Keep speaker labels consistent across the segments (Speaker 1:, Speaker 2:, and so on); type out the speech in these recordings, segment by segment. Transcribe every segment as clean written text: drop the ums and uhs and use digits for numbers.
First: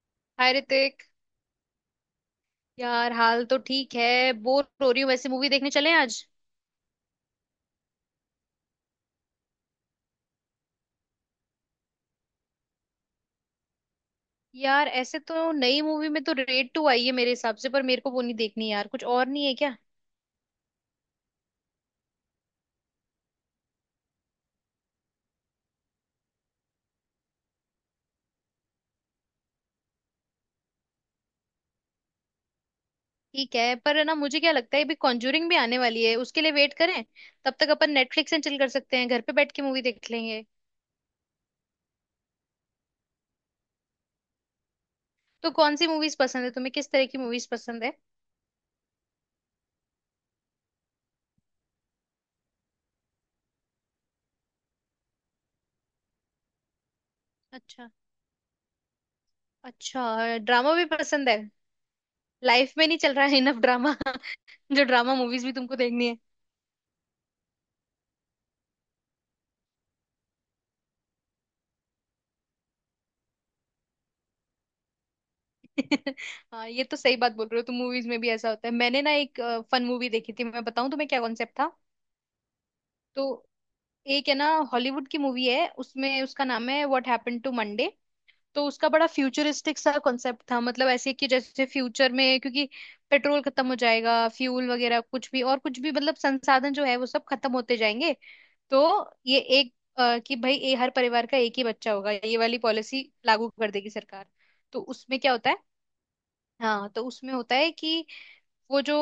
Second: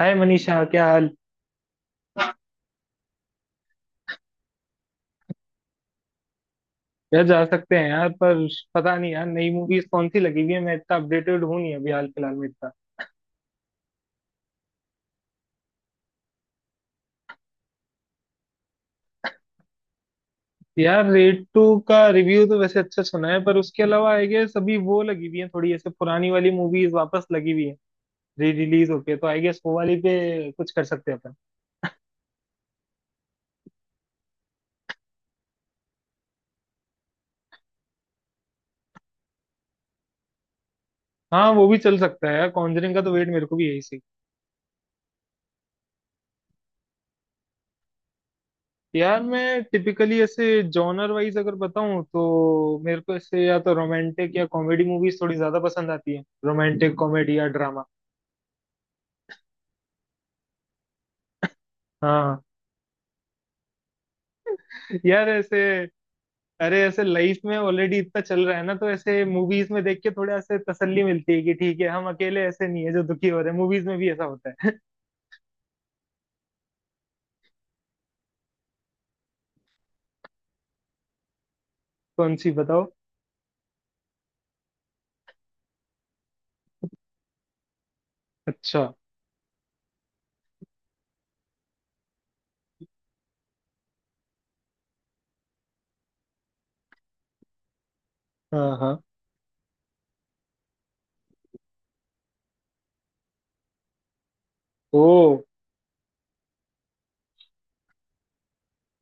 Speaker 1: हाय
Speaker 2: hi
Speaker 1: Manisha क्या
Speaker 2: ऋतिक।
Speaker 1: हाल।
Speaker 2: यार, हाल तो ठीक है। बोर हो रही हूँ वैसे। मूवी देखने चलें आज?
Speaker 1: यार जा सकते हैं यार, पर पता नहीं यार नई मूवीज कौन सी लगी हुई है। मैं इतना अपडेटेड हूँ नहीं अभी हाल फिलहाल में इतना।
Speaker 2: यार ऐसे तो नई मूवी में तो रेड टू आई है मेरे हिसाब से, पर मेरे को वो नहीं देखनी यार। कुछ और नहीं है क्या?
Speaker 1: यार रेड टू का रिव्यू तो वैसे अच्छा सुना है, पर उसके अलावा आई गेस अभी वो लगी हुई है, थोड़ी ऐसे पुरानी वाली मूवीज वापस लगी हुई है री रिलीज होके। तो आई गेस वो वाली पे कुछ कर सकते हैं अपन।
Speaker 2: ठीक है। पर है ना, मुझे क्या लगता है अभी कॉन्जूरिंग भी आने वाली है, उसके लिए वेट करें। तब तक अपन नेटफ्लिक्स एंड चिल कर सकते हैं, घर पे बैठ के मूवी देख लेंगे।
Speaker 1: हाँ, वो भी चल सकता है यार, कॉन्जरिंग का तो वेट मेरे को भी यही सी।
Speaker 2: तो कौन सी मूवीज पसंद है तुम्हें? किस तरह की मूवीज पसंद है?
Speaker 1: यार मैं टिपिकली ऐसे जॉनर वाइज अगर बताऊं, तो मेरे को ऐसे या तो रोमांटिक या कॉमेडी मूवीज थोड़ी ज्यादा पसंद आती है, रोमांटिक कॉमेडी या ड्रामा।
Speaker 2: अच्छा। अच्छा, ड्रामा भी पसंद है?
Speaker 1: हाँ।
Speaker 2: लाइफ में नहीं चल रहा है इनफ ड्रामा। जो ड्रामा
Speaker 1: यार
Speaker 2: मूवीज भी
Speaker 1: ऐसे
Speaker 2: तुमको देखनी है।
Speaker 1: अरे, ऐसे लाइफ में ऑलरेडी इतना चल रहा है ना, तो ऐसे मूवीज में देख के थोड़ा ऐसे तसल्ली मिलती है कि ठीक है, हम अकेले ऐसे नहीं है जो दुखी हो रहे हैं, मूवीज में भी ऐसा होता है।
Speaker 2: हाँ, ये तो सही बात बोल रहे हो तुम। मूवीज में भी ऐसा होता है। मैंने ना एक फन मूवी देखी थी, मैं बताऊं तुम्हें क्या कॉन्सेप्ट था?
Speaker 1: कौन सी बताओ।
Speaker 2: तो एक है ना, हॉलीवुड की मूवी है, उसमें उसका नाम है व्हाट हैपन टू मंडे। तो
Speaker 1: अच्छा।
Speaker 2: उसका बड़ा फ्यूचरिस्टिक सा कॉन्सेप्ट था। मतलब ऐसे कि जैसे फ्यूचर में क्योंकि पेट्रोल खत्म हो जाएगा, फ्यूल वगैरह कुछ भी, और कुछ भी मतलब संसाधन जो है वो सब खत्म होते जाएंगे।
Speaker 1: हाँ,
Speaker 2: तो
Speaker 1: हाँ।
Speaker 2: ये एक कि भाई, ये हर परिवार का एक ही बच्चा होगा, ये वाली पॉलिसी लागू कर देगी सरकार। तो
Speaker 1: ओ।
Speaker 2: उसमें क्या होता है। हाँ तो उसमें होता है कि वो जो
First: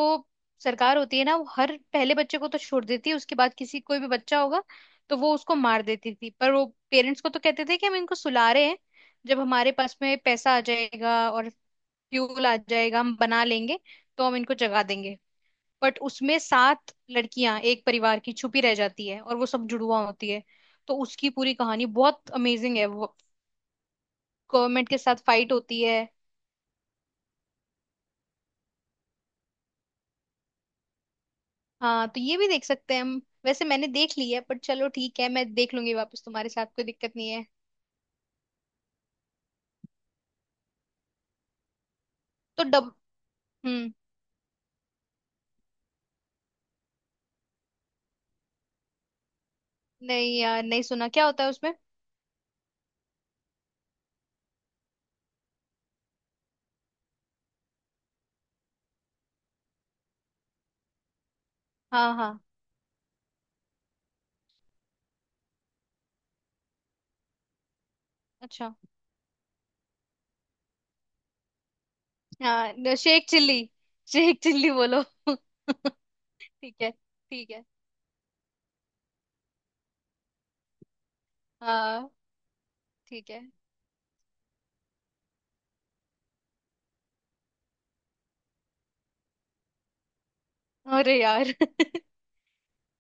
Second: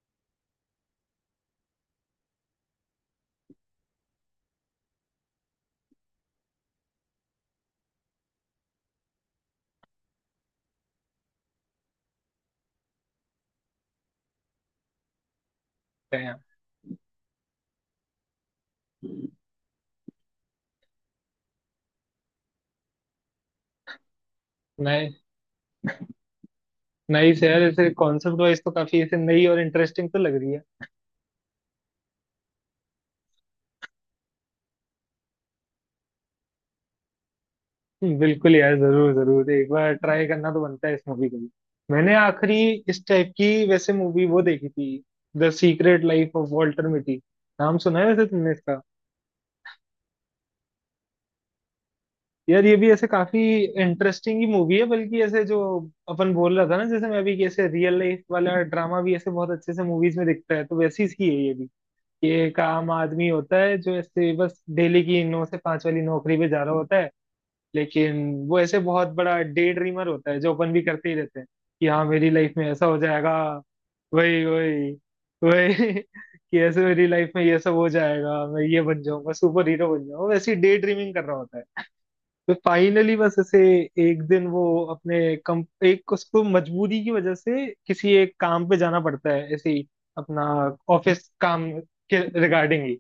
Speaker 2: सरकार होती है ना, वो हर पहले बच्चे को तो छोड़ देती है, उसके बाद किसी कोई भी बच्चा होगा तो वो उसको मार देती थी। पर वो पेरेंट्स को तो कहते थे कि हम इनको सुला रहे हैं, जब हमारे पास में पैसा आ जाएगा और फ्यूल आ जाएगा हम बना लेंगे, तो हम इनको जगा देंगे। बट उसमें सात लड़कियां एक परिवार की छुपी रह जाती है, और वो सब जुड़वा होती है। तो उसकी पूरी कहानी बहुत अमेजिंग है। वो गवर्नमेंट के
Speaker 1: नाइस।
Speaker 2: साथ फाइट होती है।
Speaker 1: नाइस यार, ऐसे कॉन्सेप्ट वाइज तो काफी ऐसे नई और इंटरेस्टिंग तो लग रही है।
Speaker 2: हाँ, तो ये भी देख सकते हैं हम। वैसे मैंने देख ली है, पर चलो ठीक है, मैं देख लूंगी वापस तुम्हारे साथ, कोई दिक्कत नहीं है।
Speaker 1: बिल्कुल यार, जरूर जरूर एक बार ट्राई करना तो बनता है इस मूवी को भी। मैंने आखिरी
Speaker 2: तो डब।
Speaker 1: इस टाइप की वैसे
Speaker 2: हम्म।
Speaker 1: मूवी वो देखी थी, the secret life of Walter Mitty. नाम सुना है वैसे तुमने इसका?
Speaker 2: नहीं यार, नहीं सुना। क्या होता है उसमें?
Speaker 1: यार ये भी ऐसे काफी इंटरेस्टिंग ही मूवी है, बल्कि ऐसे जो अपन बोल रहा था ना जैसे मैं अभी, कि ऐसे रियल लाइफ वाला ड्रामा भी ऐसे बहुत अच्छे से मूवीज में दिखता है, तो वैसी ही है ये भी।
Speaker 2: हाँ हाँ।
Speaker 1: ये एक आम आदमी होता है जो ऐसे बस डेली की 9 से 5 वाली नौकरी पे जा रहा होता है, लेकिन वो
Speaker 2: अच्छा।
Speaker 1: ऐसे बहुत बड़ा डे ड्रीमर होता है, जो अपन भी करते ही रहते हैं कि हाँ मेरी लाइफ में ऐसा
Speaker 2: हाँ,
Speaker 1: हो
Speaker 2: शेख
Speaker 1: जाएगा।
Speaker 2: चिल्ली, शेख
Speaker 1: वही
Speaker 2: चिल्ली
Speaker 1: वही
Speaker 2: बोलो।
Speaker 1: वही।
Speaker 2: ठीक
Speaker 1: कि ऐसे
Speaker 2: है,
Speaker 1: मेरी लाइफ में
Speaker 2: ठीक
Speaker 1: ये
Speaker 2: है।
Speaker 1: सब हो जाएगा, मैं ये बन जाऊंगा, सुपर हीरो बन जाऊंगा, वैसी डे ड्रीमिंग कर रहा होता है।
Speaker 2: हाँ
Speaker 1: तो फाइनली
Speaker 2: ठीक
Speaker 1: बस
Speaker 2: है।
Speaker 1: ऐसे एक दिन वो अपने कम एक उसको मजबूरी की वजह से किसी एक काम पे जाना पड़ता है, ऐसे ही अपना
Speaker 2: अरे
Speaker 1: ऑफिस
Speaker 2: यार
Speaker 1: काम के रिगार्डिंग ही।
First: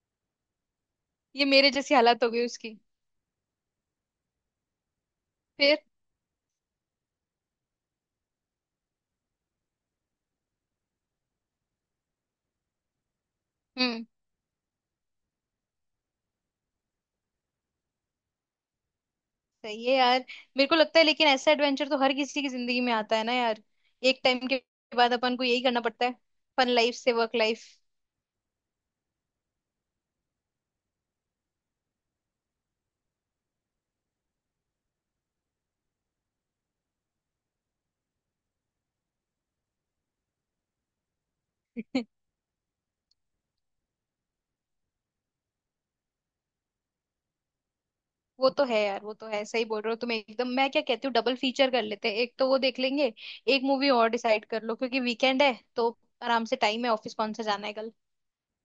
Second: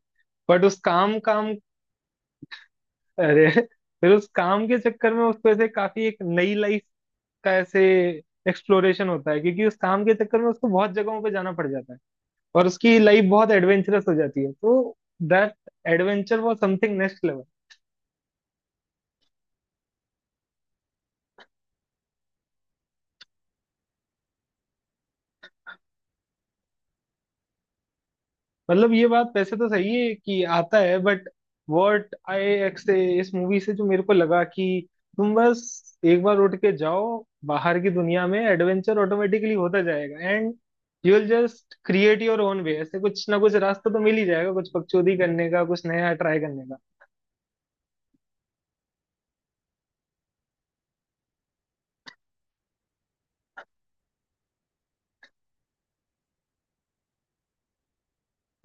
Speaker 1: बट उस काम
Speaker 2: ये
Speaker 1: काम
Speaker 2: मेरे जैसी हालत हो गई उसकी।
Speaker 1: अरे, फिर उस काम के चक्कर में उसको ऐसे
Speaker 2: फिर?
Speaker 1: काफी एक नई लाइफ का ऐसे एक्सप्लोरेशन होता है, क्योंकि उस काम के चक्कर में उसको बहुत जगहों पे जाना पड़ जाता है और उसकी लाइफ बहुत एडवेंचरस
Speaker 2: हम्म।
Speaker 1: हो जाती है। तो that adventure was something next level.
Speaker 2: सही है यार। मेरे को लगता है, लेकिन ऐसा एडवेंचर तो हर किसी की जिंदगी में आता है ना यार। एक टाइम के बाद अपन को यही करना पड़ता है, फन लाइफ से वर्क लाइफ।
Speaker 1: मतलब ये बात वैसे तो सही है कि आता है, बट व्हाट आई एक्स इस मूवी से जो मेरे को लगा कि तुम बस एक बार उठ के जाओ बाहर की दुनिया में, एडवेंचर ऑटोमेटिकली होता जाएगा, and you will just create your own way, ऐसे कुछ ना कुछ रास्ता तो मिल ही जाएगा, कुछ पगचौदी करने का, कुछ नया ट्राई करने का।
Speaker 2: वो तो है यार, वो तो है, सही बोल रहे हो तुम एकदम। मैं क्या कहती हूँ, डबल फीचर कर लेते हैं। एक तो वो देख लेंगे, एक मूवी और डिसाइड कर लो, क्योंकि वीकेंड है तो आराम से टाइम है, ऑफिस कौन सा जाना है कल।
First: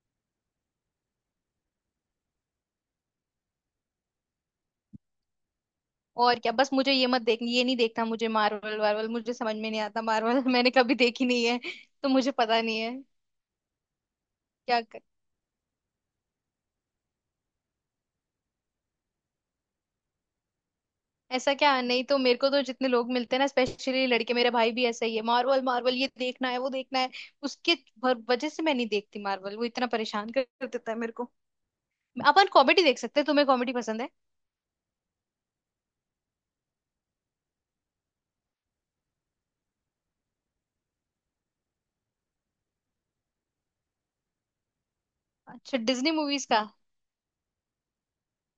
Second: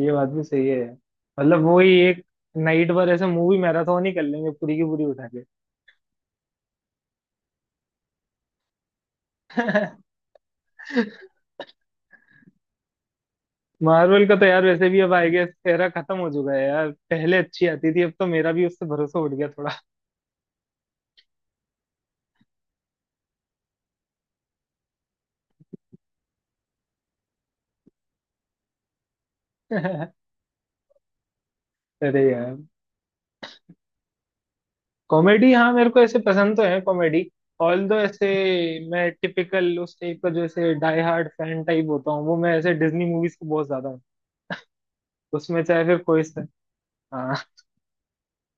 Speaker 1: ये बात भी सही है यार। मतलब वही एक नाइट भर ऐसे मूवी मैराथन ही कर लेंगे, पूरी की पूरी उठा
Speaker 2: और क्या। बस मुझे ये मत देख, ये नहीं देखना मुझे, मार्वल वार्वल मुझे समझ में नहीं
Speaker 1: के।
Speaker 2: आता मार्वल। मैंने कभी देखी नहीं है, तो मुझे पता नहीं है।
Speaker 1: मार्वल का तो यार
Speaker 2: क्या
Speaker 1: वैसे भी
Speaker 2: कर...
Speaker 1: अब आई गेस एरा खत्म हो चुका है यार, पहले अच्छी आती थी, अब तो मेरा भी उससे भरोसा उठ गया थोड़ा।
Speaker 2: ऐसा क्या! नहीं तो मेरे को तो जितने लोग मिलते हैं ना, स्पेशली लड़के, मेरे भाई भी ऐसा ही है, मार्वल मार्वल, ये देखना है वो देखना है। उसके वजह से मैं नहीं देखती मार्वल, वो इतना परेशान कर कर देता है मेरे को।
Speaker 1: अरे
Speaker 2: अपन
Speaker 1: यार।
Speaker 2: कॉमेडी देख सकते हैं, तुम्हें कॉमेडी पसंद है?
Speaker 1: कॉमेडी, हाँ, मेरे को ऐसे पसंद तो है कॉमेडी, ऑल दो ऐसे मैं टिपिकल उस टाइप का जो ऐसे डाई हार्ड फैन टाइप होता हूँ, वो मैं ऐसे डिज्नी मूवीज को बहुत ज्यादा हूँ। उसमें
Speaker 2: अच्छा,
Speaker 1: चाहे फिर
Speaker 2: डिज्नी
Speaker 1: कोई से।
Speaker 2: मूवीज का।
Speaker 1: हाँ।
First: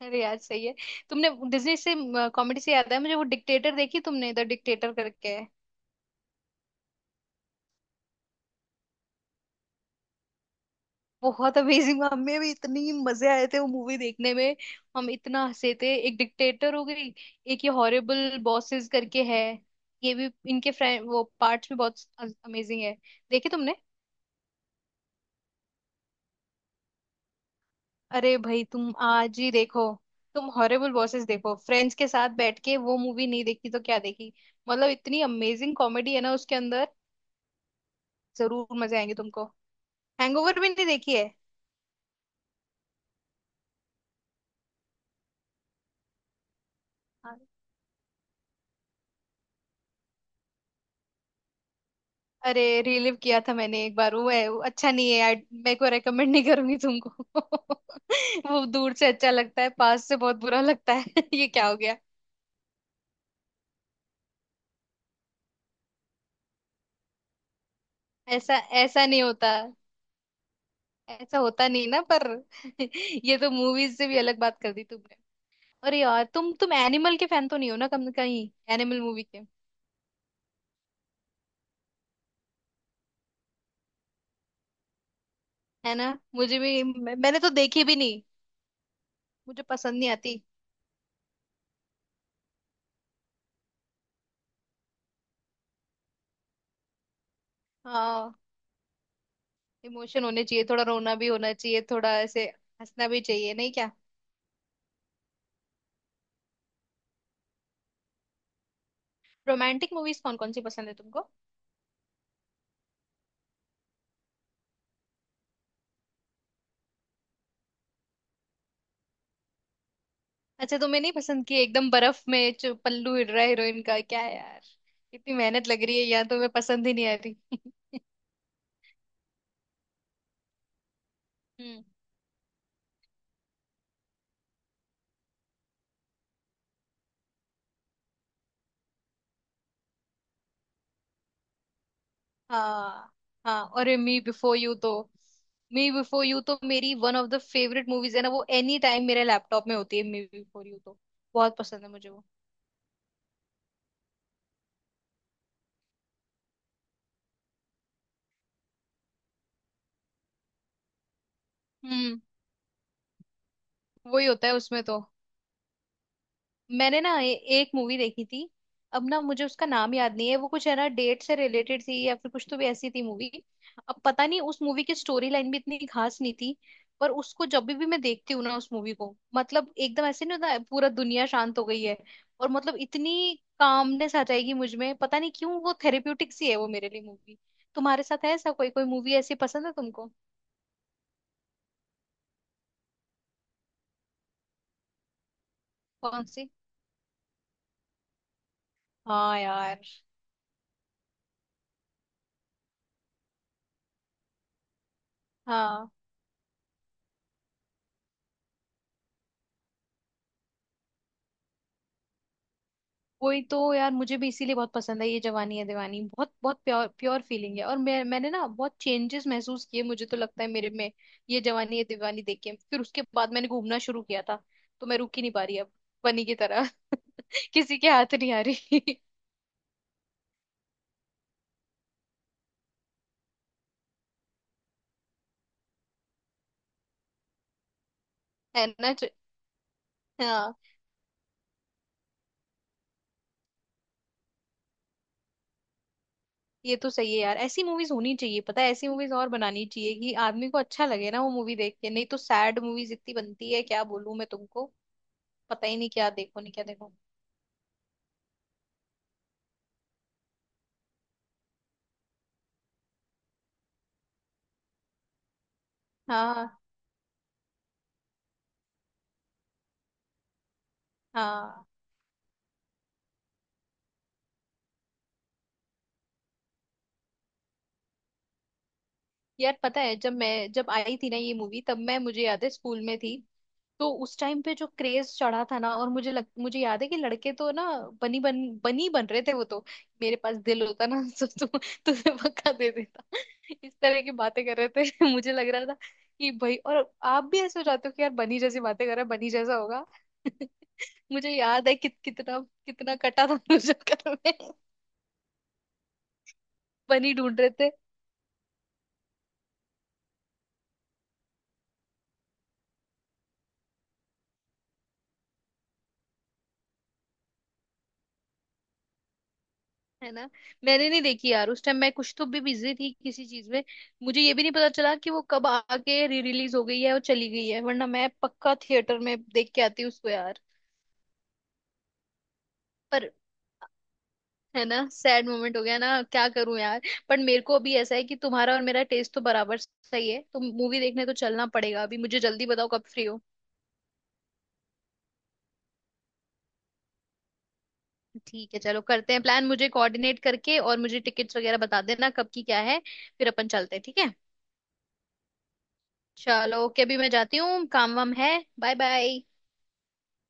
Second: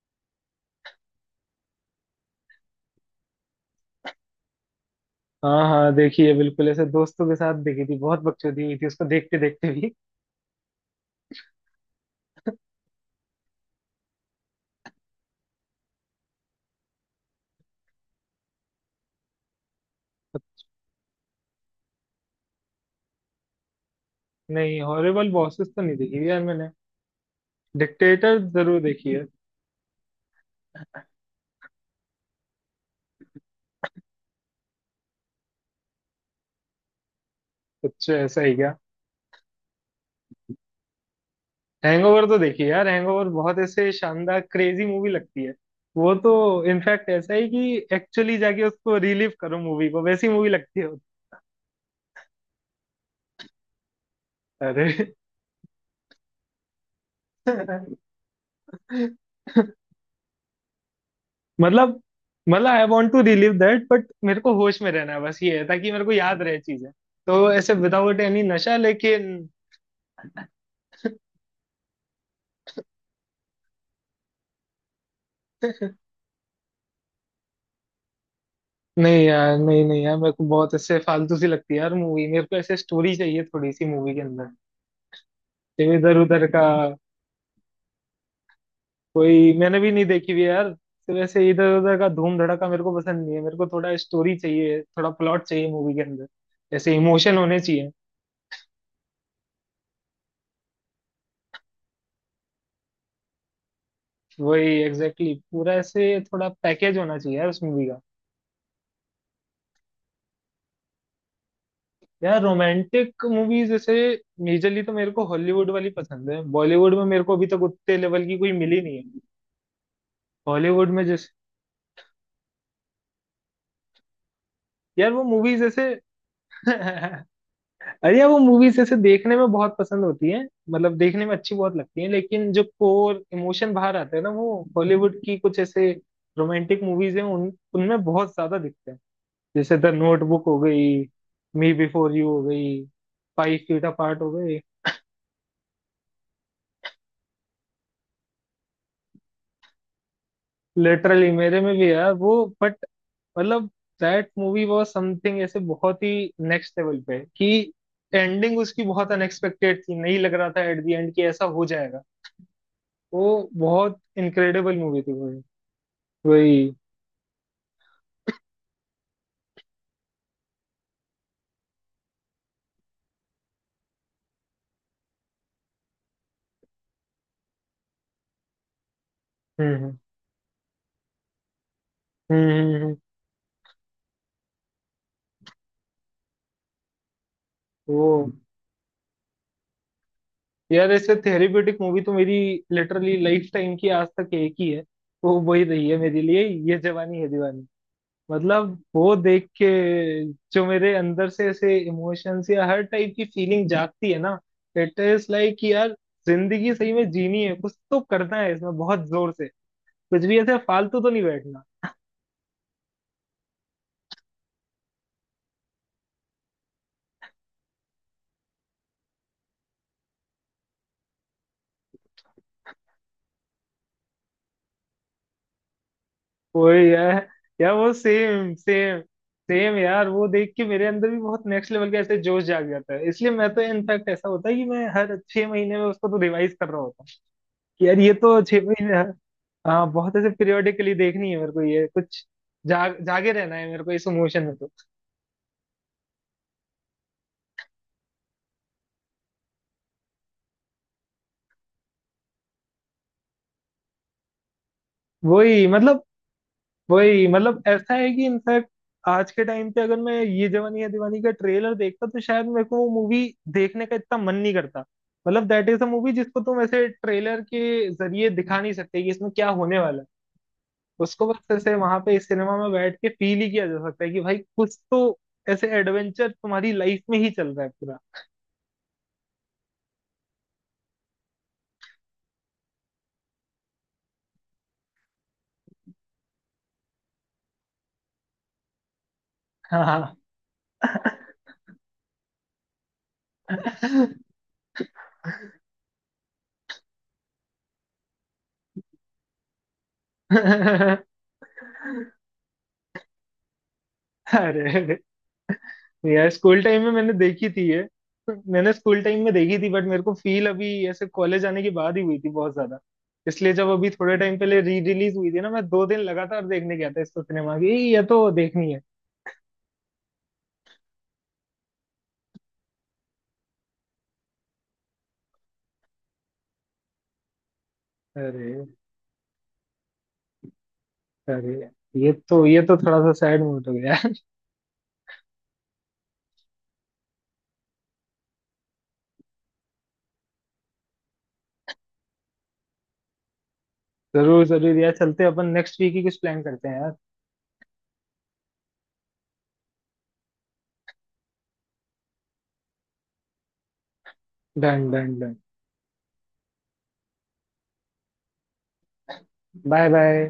Speaker 2: अरे यार सही है। तुमने डिज्नी से, कॉमेडी से याद है मुझे, वो डिक्टेटर देखी तुमने, द डिक्टेटर करके है।
Speaker 1: हाँ, हाँ, देखिए, बिल्कुल ऐसे दोस्तों के साथ देखी थी, बहुत बकचोदी हुई थी उसको देखते देखते भी।
Speaker 2: बहुत अमेजिंग, हमें भी इतनी मजे आए थे वो मूवी देखने में। हम इतना हंसे थे। एक डिक्टेटर हो गई, एक ये हॉरिबल बॉसेस करके है, ये भी इनके फ्रेंड, वो पार्ट्स भी बहुत अमेजिंग है। देखी तुमने?
Speaker 1: नहीं, हॉरिबल बॉसेस तो नहीं देखी यार मैंने,
Speaker 2: अरे
Speaker 1: डिक्टेटर
Speaker 2: भाई
Speaker 1: जरूर
Speaker 2: तुम
Speaker 1: देखी है।
Speaker 2: आज ही देखो, तुम हॉरिबल बॉसेस देखो फ्रेंड्स के साथ बैठ के, वो मूवी नहीं देखी तो क्या देखी। मतलब इतनी अमेजिंग कॉमेडी है ना उसके अंदर।
Speaker 1: कुछ ऐसा ही।
Speaker 2: जरूर मजे आएंगे तुमको। हैंगओवर भी नहीं देखी है?
Speaker 1: हैंगओवर तो देखिए यार, हैंगओवर बहुत ऐसे शानदार क्रेजी मूवी लगती है। वो तो इनफैक्ट ऐसा
Speaker 2: हाँ।
Speaker 1: ही कि एक्चुअली जाके उसको रिलीव करो, मूवी को वैसी मूवी लगती है।
Speaker 2: अरे, रिलीव किया था मैंने एक बार, वो है, वो
Speaker 1: अरे।
Speaker 2: अच्छा नहीं है। मैं को रेकमेंड नहीं करूंगी तुमको। वो दूर से अच्छा लगता है, पास से बहुत बुरा लगता है। ये क्या हो गया।
Speaker 1: मतलब मतलब I want to relive that, but मेरे को होश में रहना है बस, ये है ताकि मेरे को याद रहे चीजें। तो ऐसे विदाउट एनी
Speaker 2: ऐसा
Speaker 1: नशा
Speaker 2: ऐसा नहीं
Speaker 1: लेकिन।
Speaker 2: होता, ऐसा होता नहीं ना। पर ये तो मूवीज से भी अलग बात कर दी तुमने। अरे यार तुम एनिमल के फैन तो नहीं हो ना कम कहीं, एनिमल
Speaker 1: नहीं
Speaker 2: मूवी के?
Speaker 1: यार, नहीं, नहीं यार, मेरे को बहुत ऐसे फालतू सी लगती है यार मूवी, मेरे को ऐसे स्टोरी चाहिए थोड़ी सी मूवी के अंदर।
Speaker 2: है ना,
Speaker 1: इधर उधर
Speaker 2: मुझे
Speaker 1: का
Speaker 2: भी मैंने तो देखी भी नहीं,
Speaker 1: कोई
Speaker 2: मुझे
Speaker 1: मैंने भी
Speaker 2: पसंद
Speaker 1: नहीं
Speaker 2: नहीं
Speaker 1: देखी हुई
Speaker 2: आती।
Speaker 1: है यार, सिर्फ ऐसे इधर उधर का धूम धड़ाका मेरे को पसंद नहीं है। मेरे को थोड़ा स्टोरी चाहिए, थोड़ा प्लॉट चाहिए मूवी के अंदर, ऐसे इमोशन होने चाहिए।
Speaker 2: हाँ, इमोशन होने चाहिए, थोड़ा रोना भी होना चाहिए, थोड़ा ऐसे हंसना भी चाहिए, नहीं क्या?
Speaker 1: वही, एग्जैक्टली exactly. पूरा ऐसे थोड़ा पैकेज होना चाहिए यार उस मूवी का।
Speaker 2: रोमांटिक मूवीज कौन कौन सी पसंद है तुमको?
Speaker 1: यार रोमांटिक मूवीज जैसे मेजरली तो मेरे को हॉलीवुड वाली पसंद है, बॉलीवुड में मेरे को अभी तक उतने लेवल की कोई मिली नहीं है।
Speaker 2: अच्छा,
Speaker 1: हॉलीवुड
Speaker 2: तुम्हें
Speaker 1: में
Speaker 2: नहीं
Speaker 1: जैसे
Speaker 2: पसंद कि एकदम बर्फ में जो पल्लू हिल रहा है हीरोइन का, क्या है यार!
Speaker 1: यार वो
Speaker 2: इतनी
Speaker 1: मूवीज
Speaker 2: मेहनत लग
Speaker 1: जैसे
Speaker 2: रही है यार, तुम्हें पसंद ही नहीं आ
Speaker 1: अरे
Speaker 2: रही।
Speaker 1: यार, वो मूवीज ऐसे देखने में बहुत पसंद होती है, मतलब देखने में अच्छी बहुत
Speaker 2: हम्म।
Speaker 1: लगती है, लेकिन जो कोर इमोशन बाहर आते हैं ना, वो हॉलीवुड की कुछ ऐसे रोमांटिक मूवीज हैं उन उनमें बहुत ज्यादा दिखते हैं। जैसे द नोटबुक हो गई, मी बिफोर यू हो गई,
Speaker 2: हाँ।
Speaker 1: फाइव
Speaker 2: हाँ,
Speaker 1: फीट
Speaker 2: और मी
Speaker 1: अपार्ट हो
Speaker 2: बिफोर
Speaker 1: गई।
Speaker 2: यू तो, मी बिफोर यू तो मेरी one of the favourite movies है ना, वो एनी टाइम मेरे लैपटॉप में होती है मी बिफोर यू तो।
Speaker 1: लिटरली
Speaker 2: बहुत
Speaker 1: मेरे में
Speaker 2: पसंद है
Speaker 1: भी
Speaker 2: मुझे
Speaker 1: यार
Speaker 2: वो।
Speaker 1: वो, बट मतलब दैट मूवी वाज समथिंग ऐसे बहुत ही नेक्स्ट लेवल पे कि एंडिंग उसकी बहुत अनएक्सपेक्टेड थी, नहीं लग रहा था एट द एंड कि ऐसा हो जाएगा।
Speaker 2: हम्म।
Speaker 1: वो बहुत
Speaker 2: वही होता है
Speaker 1: इनक्रेडिबल
Speaker 2: उसमें तो।
Speaker 1: मूवी थी भाई। वही।
Speaker 2: मैंने ना एक मूवी देखी थी। अब ना मुझे उसका नाम याद नहीं है, वो कुछ है ना डेट से रिलेटेड थी या फिर कुछ तो भी ऐसी थी मूवी। अब पता नहीं, उस मूवी की स्टोरी लाइन भी इतनी खास नहीं थी। पर उसको जब भी मैं देखती हूँ ना उस मूवी को, मतलब
Speaker 1: हम्म, हम्म।
Speaker 2: एकदम ऐसे नहीं होता है, पूरा दुनिया शांत हो गई है। और मतलब
Speaker 1: हम्म।
Speaker 2: इतनी कामनेस आ जाएगी मुझ में, पता नहीं क्यों, वो थेरेप्यूटिक सी है वो मेरे लिए मूवी। तुम्हारे
Speaker 1: वो,
Speaker 2: साथ है ऐसा? कोई कोई मूवी ऐसी पसंद है तुमको?
Speaker 1: यार ऐसे थेरेप्यूटिक मूवी तो मेरी लिटरली लाइफ टाइम की आज तक एक ही है, वो वही रही है मेरे
Speaker 2: कौन
Speaker 1: लिए।
Speaker 2: सी?
Speaker 1: ये जवानी है दीवानी। मतलब वो
Speaker 2: हाँ
Speaker 1: देख के
Speaker 2: यार।
Speaker 1: जो मेरे अंदर से ऐसे इमोशंस या हर टाइप की फीलिंग जागती है ना, इट इज लाइक
Speaker 2: हाँ।
Speaker 1: यार, जिंदगी सही में जीनी है, कुछ तो करना है इसमें बहुत जोर से, कुछ भी ऐसे फालतू तो नहीं बैठना।
Speaker 2: वही तो यार, मुझे भी इसीलिए बहुत पसंद है ये जवानी है दीवानी। बहुत बहुत प्योर प्योर फीलिंग है। और मैंने ना बहुत चेंजेस महसूस किए, मुझे तो लगता है मेरे में, ये जवानी है दीवानी देख के। फिर उसके बाद मैंने घूमना शुरू किया था, तो मैं रुक ही नहीं पा रही अब, बनी की तरह।
Speaker 1: वही यार। यार
Speaker 2: किसी के
Speaker 1: वो
Speaker 2: हाथ नहीं आ
Speaker 1: सेम,
Speaker 2: रही।
Speaker 1: सेम, सेम यार, वो देख के मेरे अंदर भी बहुत नेक्स्ट लेवल का ऐसे जोश जाग जाता है, इसलिए मैं तो इनफैक्ट ऐसा होता है कि मैं हर 6 महीने में उसको तो रिवाइज कर रहा होता हूँ। कि यार ये तो छह
Speaker 2: है ना
Speaker 1: महीने हाँ, बहुत ऐसे
Speaker 2: हाँ,
Speaker 1: पीरियोडिकली देखनी है मेरे को ये, कुछ जाग जागे रहना है मेरे को इस इमोशन में तो।
Speaker 2: ये तो सही है यार। ऐसी मूवीज होनी चाहिए। पता है, ऐसी मूवीज और बनानी चाहिए कि आदमी को अच्छा लगे ना वो मूवी देख के। नहीं तो सैड मूवीज इतनी बनती है, क्या बोलूं मैं तुमको।
Speaker 1: वही
Speaker 2: पता ही नहीं
Speaker 1: मतलब
Speaker 2: क्या देखो नहीं क्या देखो।
Speaker 1: वही, मतलब ऐसा है कि इनफैक्ट आज के टाइम पे अगर मैं ये जवानी है दीवानी का ट्रेलर देखता, तो शायद मेरे को वो मूवी देखने का इतना मन नहीं करता। मतलब दैट इज अ मूवी जिसको
Speaker 2: हाँ
Speaker 1: तुम ऐसे ट्रेलर के जरिए दिखा नहीं सकते कि इसमें क्या होने वाला है। उसको बस
Speaker 2: हाँ।
Speaker 1: ऐसे वहां पे इस सिनेमा में बैठ के फील ही किया जा सकता है कि भाई कुछ तो ऐसे एडवेंचर तुम्हारी लाइफ में ही चल रहा है।
Speaker 2: यार पता है, जब मैं जब आई थी ना ये मूवी, तब मैं, मुझे याद है स्कूल में थी। तो उस टाइम पे जो क्रेज चढ़ा था ना, और मुझे याद है कि लड़के तो ना बनी बन बनी बन रहे थे वो तो।
Speaker 1: पूरा, हाँ।
Speaker 2: मेरे पास दिल होता ना तो तुझे पक्का दे देता, इस तरह की बातें कर रहे थे। मुझे लग रहा था कि भाई, और आप भी ऐसे हो जाते हो कि यार, बनी जैसी बातें कर रहा है, बनी जैसा होगा। मुझे याद है कि कितना कितना कटा था मुझे घर में,
Speaker 1: अरे, अरे। यार स्कूल टाइम में मैंने
Speaker 2: बनी ढूंढ
Speaker 1: देखी थी
Speaker 2: रहे।
Speaker 1: ये, मैंने स्कूल टाइम में देखी थी, बट मेरे को फील अभी ऐसे कॉलेज आने के बाद ही हुई थी बहुत ज्यादा। इसलिए जब अभी थोड़े टाइम पहले री रिलीज हुई थी ना, मैं 2 दिन लगातार देखने गया था इसको सिनेमा की, ये तो देखनी है।
Speaker 2: है ना, मैंने नहीं देखी यार उस टाइम, मैं कुछ तो भी बिजी थी किसी चीज में। मुझे ये भी नहीं पता चला कि वो कब आके री रिलीज हो गई है और चली गई है, वरना मैं पक्का
Speaker 1: अरे,
Speaker 2: थिएटर में देख के आती उसको यार।
Speaker 1: अरे। ये तो थोड़ा सा
Speaker 2: पर
Speaker 1: सैड मूड हो गया।
Speaker 2: है ना, सैड मोमेंट हो गया ना, क्या करूं यार। पर मेरे को अभी ऐसा है कि तुम्हारा और मेरा टेस्ट तो बराबर सही है, तो मूवी देखने तो चलना पड़ेगा। अभी मुझे जल्दी बताओ कब फ्री हो।
Speaker 1: जरूर जरूर यार, चलते हैं अपन नेक्स्ट वीक ही कुछ प्लान करते हैं यार।
Speaker 2: ठीक है, चलो करते हैं प्लान। मुझे कोऑर्डिनेट करके और मुझे टिकट्स वगैरह बता देना कब की क्या है, फिर अपन चलते हैं, ठीक है?
Speaker 1: Done done done.
Speaker 2: चलो ओके, अभी मैं जाती हूँ, काम वाम है। Bye bye.
Speaker 1: Bye bye.